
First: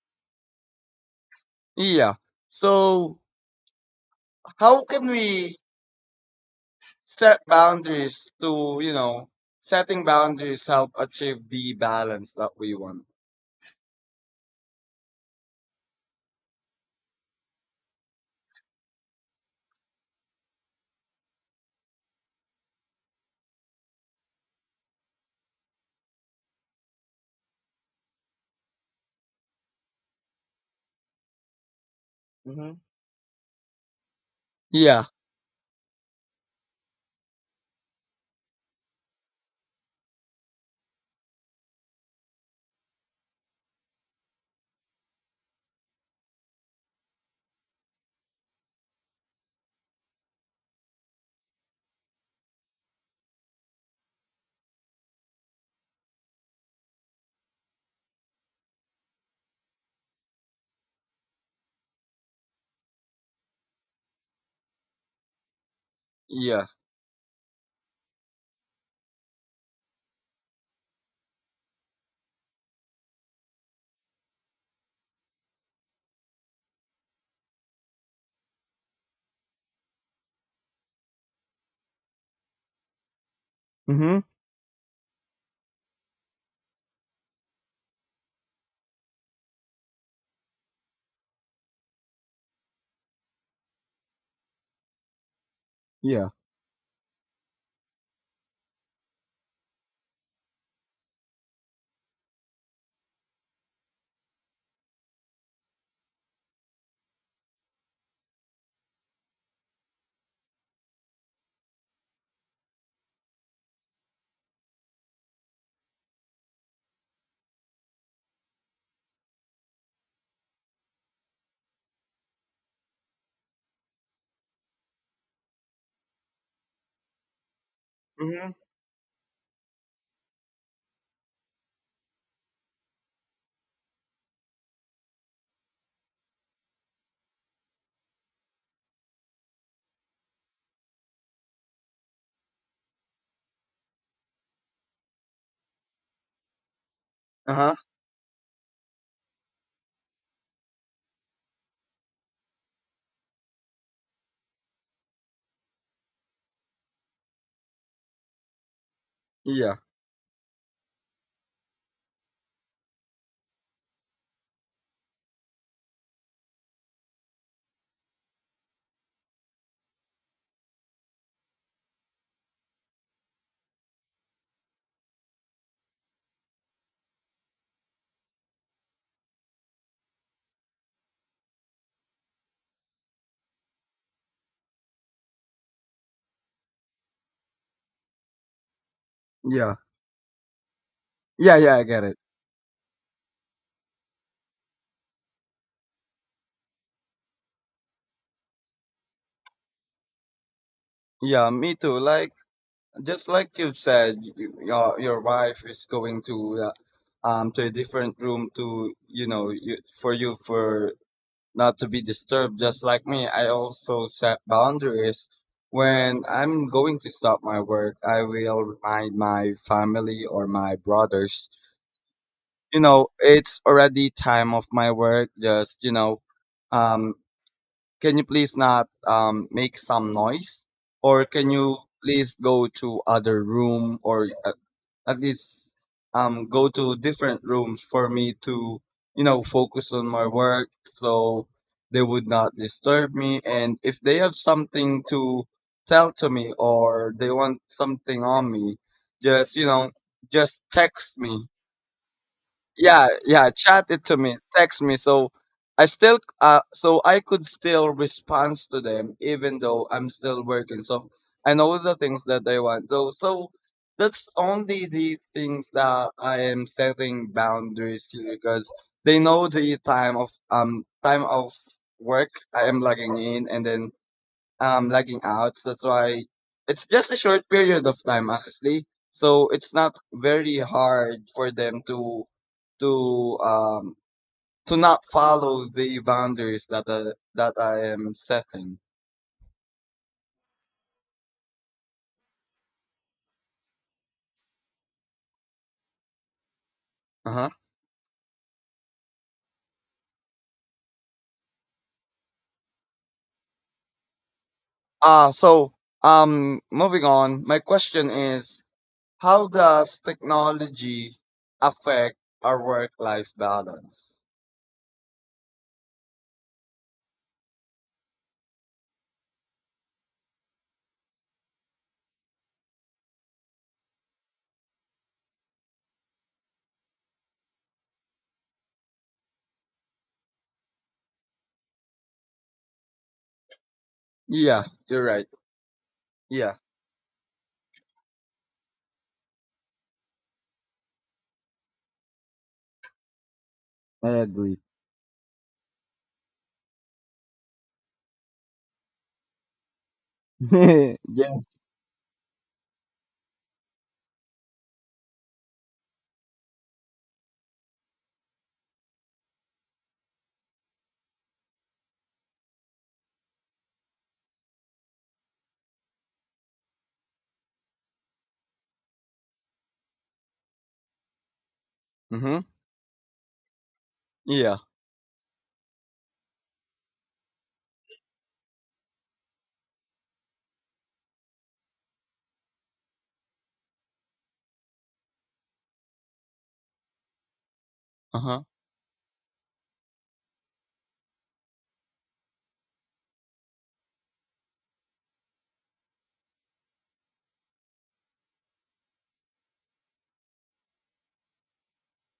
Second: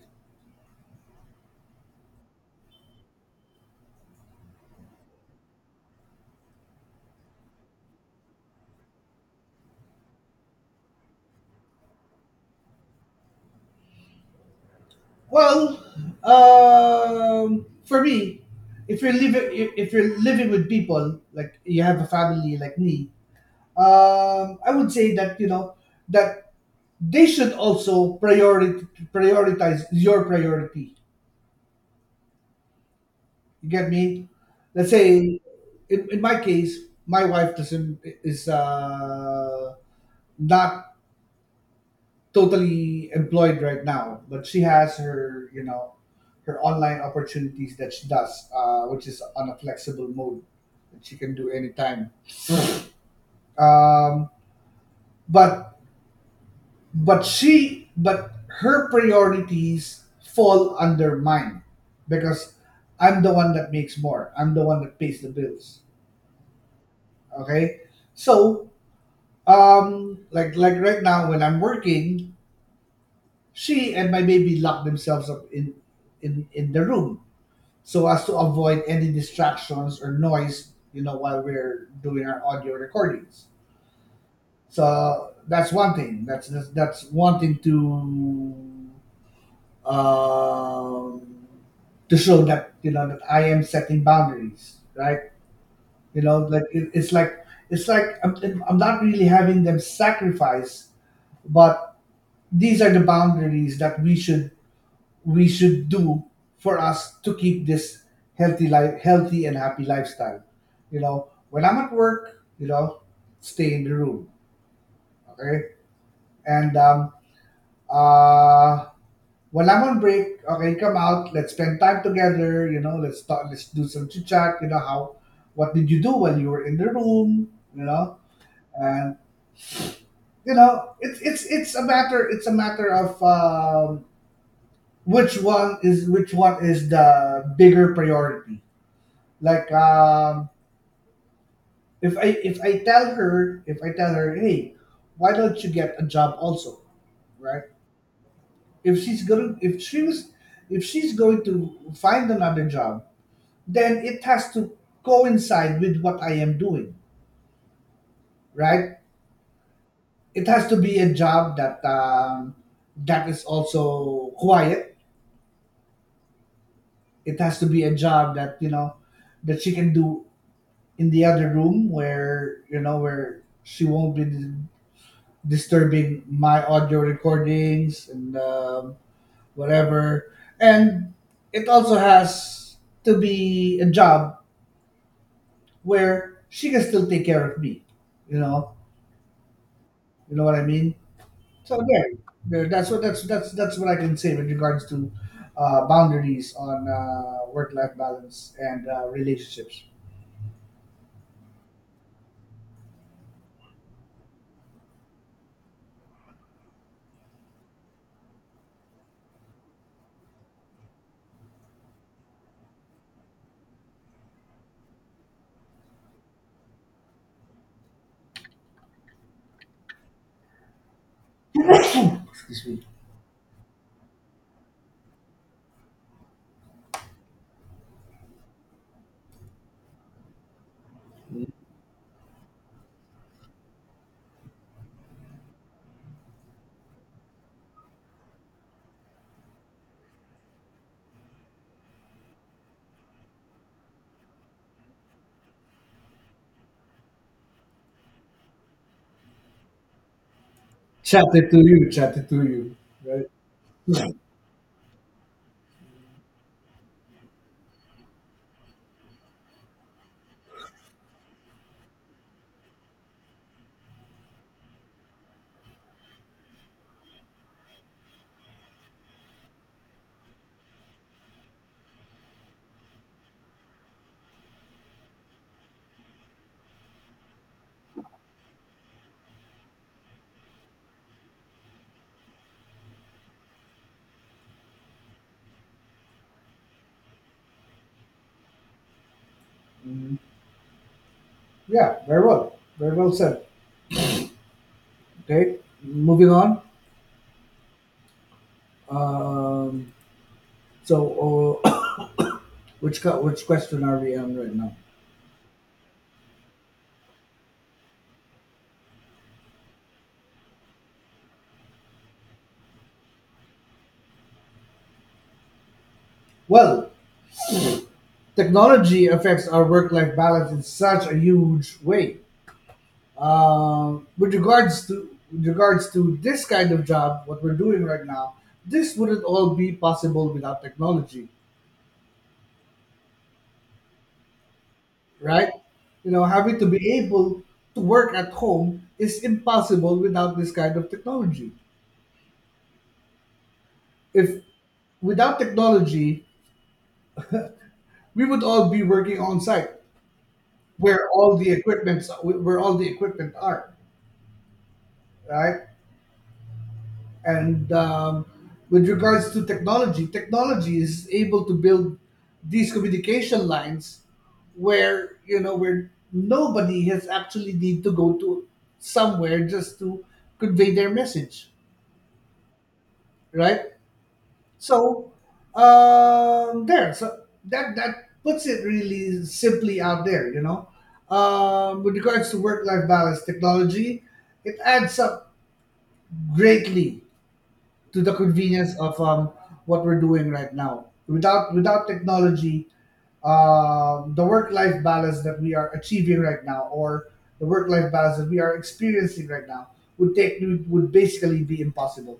S1: Yeah. So how can we set boundaries to, you know, setting boundaries help achieve the balance that we want?
S2: Well, um for me, if you're living, if you're living with people, like you have a family like me, um I would say that, you know, that they should also priority prioritize your priority.
S1: Hmm.
S2: You get me? Let's
S1: Yeah.
S2: say, in, in my case, my wife doesn't is, uh, not totally employed right now, but she has her, you know, her online opportunities that she does, uh, which is on a flexible mode that she can do anytime. Um, but but she but her priorities fall under mine because i'm the one that makes more I'm the one that pays the bills.
S1: Yeah.
S2: Okay. So um like like right now when I'm working, she and my baby lock themselves up in in in the room so as to avoid any distractions or noise, you know, while we're doing our audio recordings.
S1: Hmm.
S2: So that's one thing that's that's, that's wanting to um, to show that, you know, that I am setting boundaries, right? You
S1: Yeah.
S2: know, like it, it's like it's like I'm, I'm not really having them sacrifice, but these are the boundaries that we should we should do for us to keep this healthy life, healthy and happy lifestyle. You know, when I'm at work, you know, stay in the room, okay, and um, uh, while I'm on break. Okay, come out. Let's spend time together. You know, let's talk. Let's do some chit chat. You know how? What did you do while you were in the room? You know,
S1: Hmm.
S2: and you know, it's it's it's a matter. It's a matter of um, which one is which one is the bigger priority. Like, um, if I if I tell her if I tell her, hey, why don't you get a job also, right?
S1: Uh-huh.
S2: If she's going if she was if she's going to find another job, then it has to coincide with what I am doing, right?
S1: Yeah.
S2: It has to be a job that um, that is also quiet. It has to be a job that, you know, that she can do in the other room where, you know, where she won't be dis- disturbing my audio recordings and um, whatever. And it also has to be a job where she can still take care of me. You know,
S1: Yeah.
S2: you know what I mean.
S1: Yeah, yeah,
S2: So
S1: I get it.
S2: again, there- that's what that's that's that's what I can say with regards to uh, boundaries on uh, work-life balance and uh, relationships.
S1: Yeah, me too. Like, just like you said, y- your your wife is going to uh, um to a different room, to you know you, for you for not to be disturbed. Just like me, I also set boundaries. When I'm going to stop my work, I will remind my family or my brothers.
S2: Excuse
S1: You
S2: me.
S1: know, it's already time of my work. Just, you know, um can you please not um, make some noise? Or can you please go to other room, or at, at least um, go to different rooms for me to, you know, focus on my work, so they would not disturb me. And if they have something to tell to me, or they want something on me, just, you know, just text me.
S2: Chatted to you. Chatted to you.
S1: Yeah,
S2: Right.
S1: yeah, chat it to me, text me, so I still uh so I could still respond to them even though I'm still working, so I know the things that they want, so so that's only the things that I am setting boundaries here, because they know the time of um time of work I am logging in, and then um lagging out. So that's why it's just a short period of time, honestly. So it's not very hard for them to to um to not follow the boundaries that uh, that I am setting.
S2: Mhm. Yeah. Very well. Very well said. Okay. Moving on.
S1: Uh-huh.
S2: Um, so, uh, which co- which question are we on right now?
S1: Uh so um moving on, my question is, how does technology affect our work life balance?
S2: Well, technology affects our work-life balance in such a huge way. Um, with regards to with regards to this kind of job, what we're doing right now, this wouldn't all be possible without technology,
S1: Yeah, you're right.
S2: right? You know,
S1: Yeah.
S2: having to be able to work at home is impossible without this kind of technology.
S1: I
S2: If
S1: agree.
S2: without technology, we would all be working on site where all the
S1: Yes.
S2: equipments where all the equipment are, right? And um, with regards to technology, technology is able to build these communication lines where, you know, where nobody has actually need to go to somewhere just to convey their message,
S1: Mm-hmm.
S2: right?
S1: Yeah.
S2: So um, there, so that that puts it really simply out there, you know. Um, with regards to work-life balance, technology, it adds up greatly to the
S1: Uh-huh.
S2: convenience of um, what we're doing right now. Without without technology, um, the work life balance that we are achieving right now, or the work life balance that we are experiencing right now, would take would would basically be impossible.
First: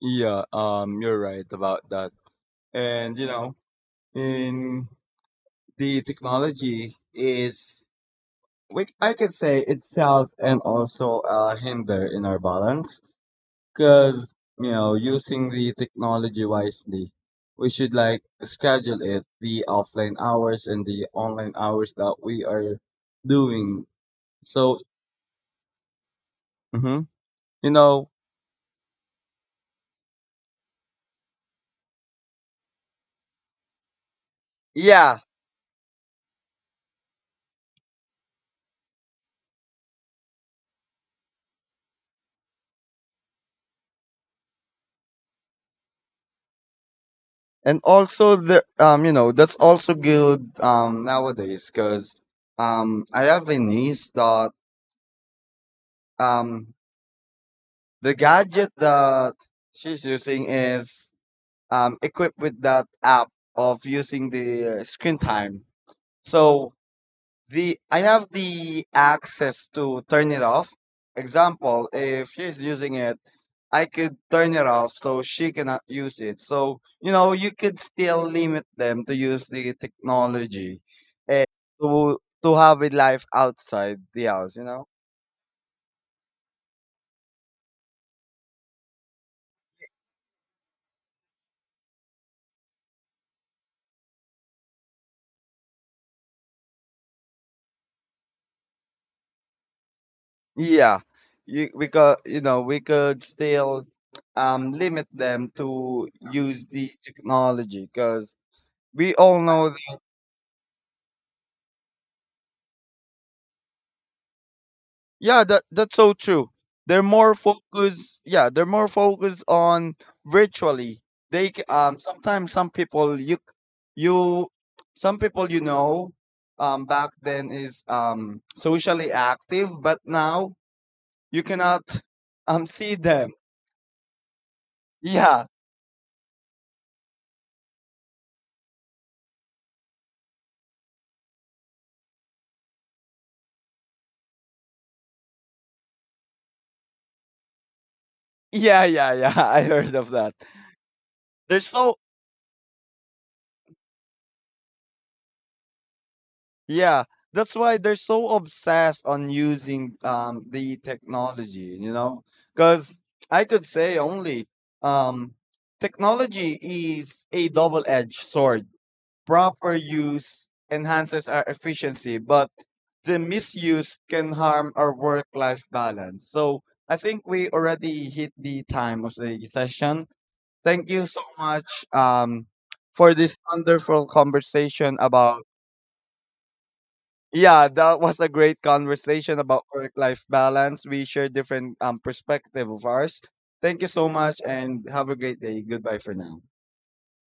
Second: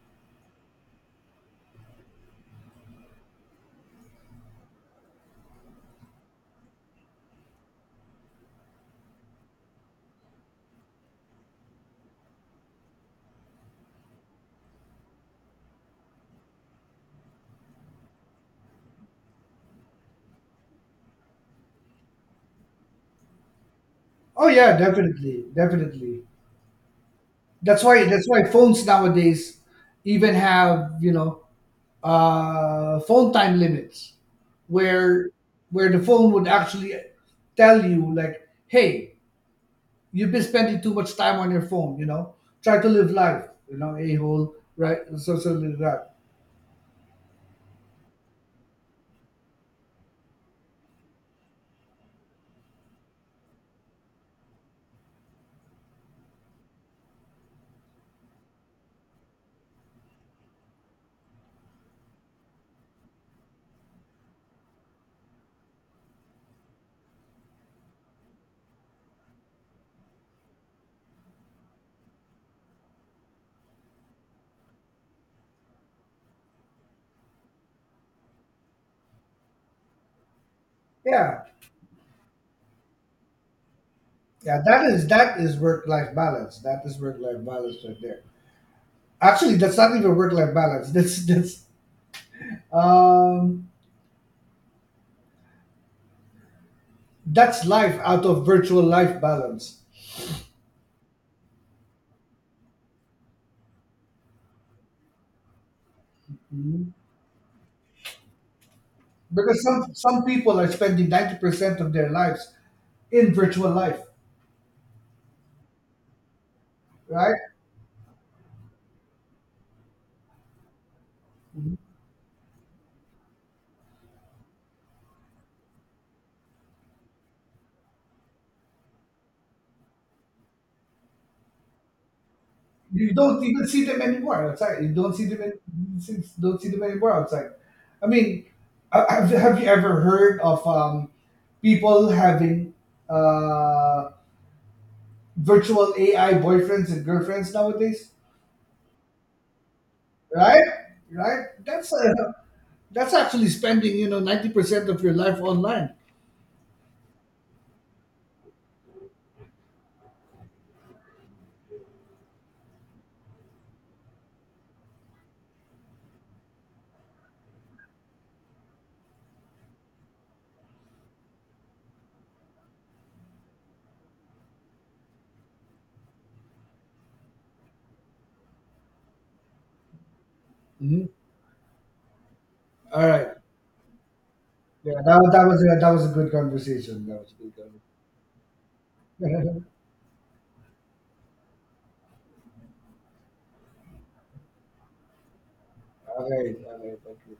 S1: Yeah, um, you're right about that. And you know, in the technology is, we, I could say itself, and also a hinder in our balance, because you know, using the technology wisely, we should like schedule it the offline hours and the online hours that we are doing.
S2: Oh yeah,
S1: So.
S2: definitely, definitely.
S1: Mhm. You
S2: That's why
S1: know,
S2: that's why phones nowadays even have, you know, uh, phone time limits,
S1: yeah,
S2: where where the phone would actually tell you like, hey, you've been spending too much time on your phone, you know. Try to live life, you know, a hole, right? So so live life.
S1: and also the um you know that's also good um nowadays, because um I have a niece that um the gadget that she's using is um equipped with that app of using the uh, screen time. So. The I have the access to turn it off. Example, if she's using it, I could turn it off so she cannot use it. So, you know, you could still limit them to use the technology,
S2: Yeah.
S1: and to to have a life outside the house,
S2: Yeah,
S1: you know?
S2: that is that is work life balance. That is work life balance right there. Actually, that's not even work life balance. That's that's um that's life out of virtual life balance.
S1: Yeah. You we could you know, we could still um limit them to use the
S2: Mhm.
S1: technology, because we all
S2: Because
S1: know.
S2: some some people are spending ninety percent of their lives in virtual life,
S1: Yeah, that that's so true. They're more
S2: right?
S1: focused. Yeah, they're more focused on virtually. They c- um sometimes, some people you you some people, you know, um back then is um socially active, but now you cannot um see
S2: You
S1: them.
S2: don't even see them anymore outside. You don't see them
S1: Yeah,
S2: in, don't see them anymore outside. I mean, uh, have have you ever heard of um, people having uh, virtual A I boyfriends and girlfriends nowadays?
S1: yeah, yeah, yeah. I heard of that.
S2: Right, right.
S1: They're
S2: That's
S1: so.
S2: uh, that's actually spending, you know, ninety percent of your life online.
S1: Yeah, that's why they're so obsessed on using um, the technology, you know? Because I could say only um, technology is a double edged sword. Proper use enhances our efficiency, but the misuse can harm our work life balance. So I think we already hit the time of the session. Thank you
S2: Mhm.
S1: so much um,
S2: All
S1: for
S2: right.
S1: this wonderful conversation
S2: Yeah, that, was-
S1: about.
S2: that was a, that was a good conversation. That was a good
S1: Yeah,
S2: conversation.
S1: that was a great conversation about work-life balance. We share different um, perspective of ours. Thank you so much and have a great day. Goodbye for
S2: All
S1: now.
S2: right, all right, thank you.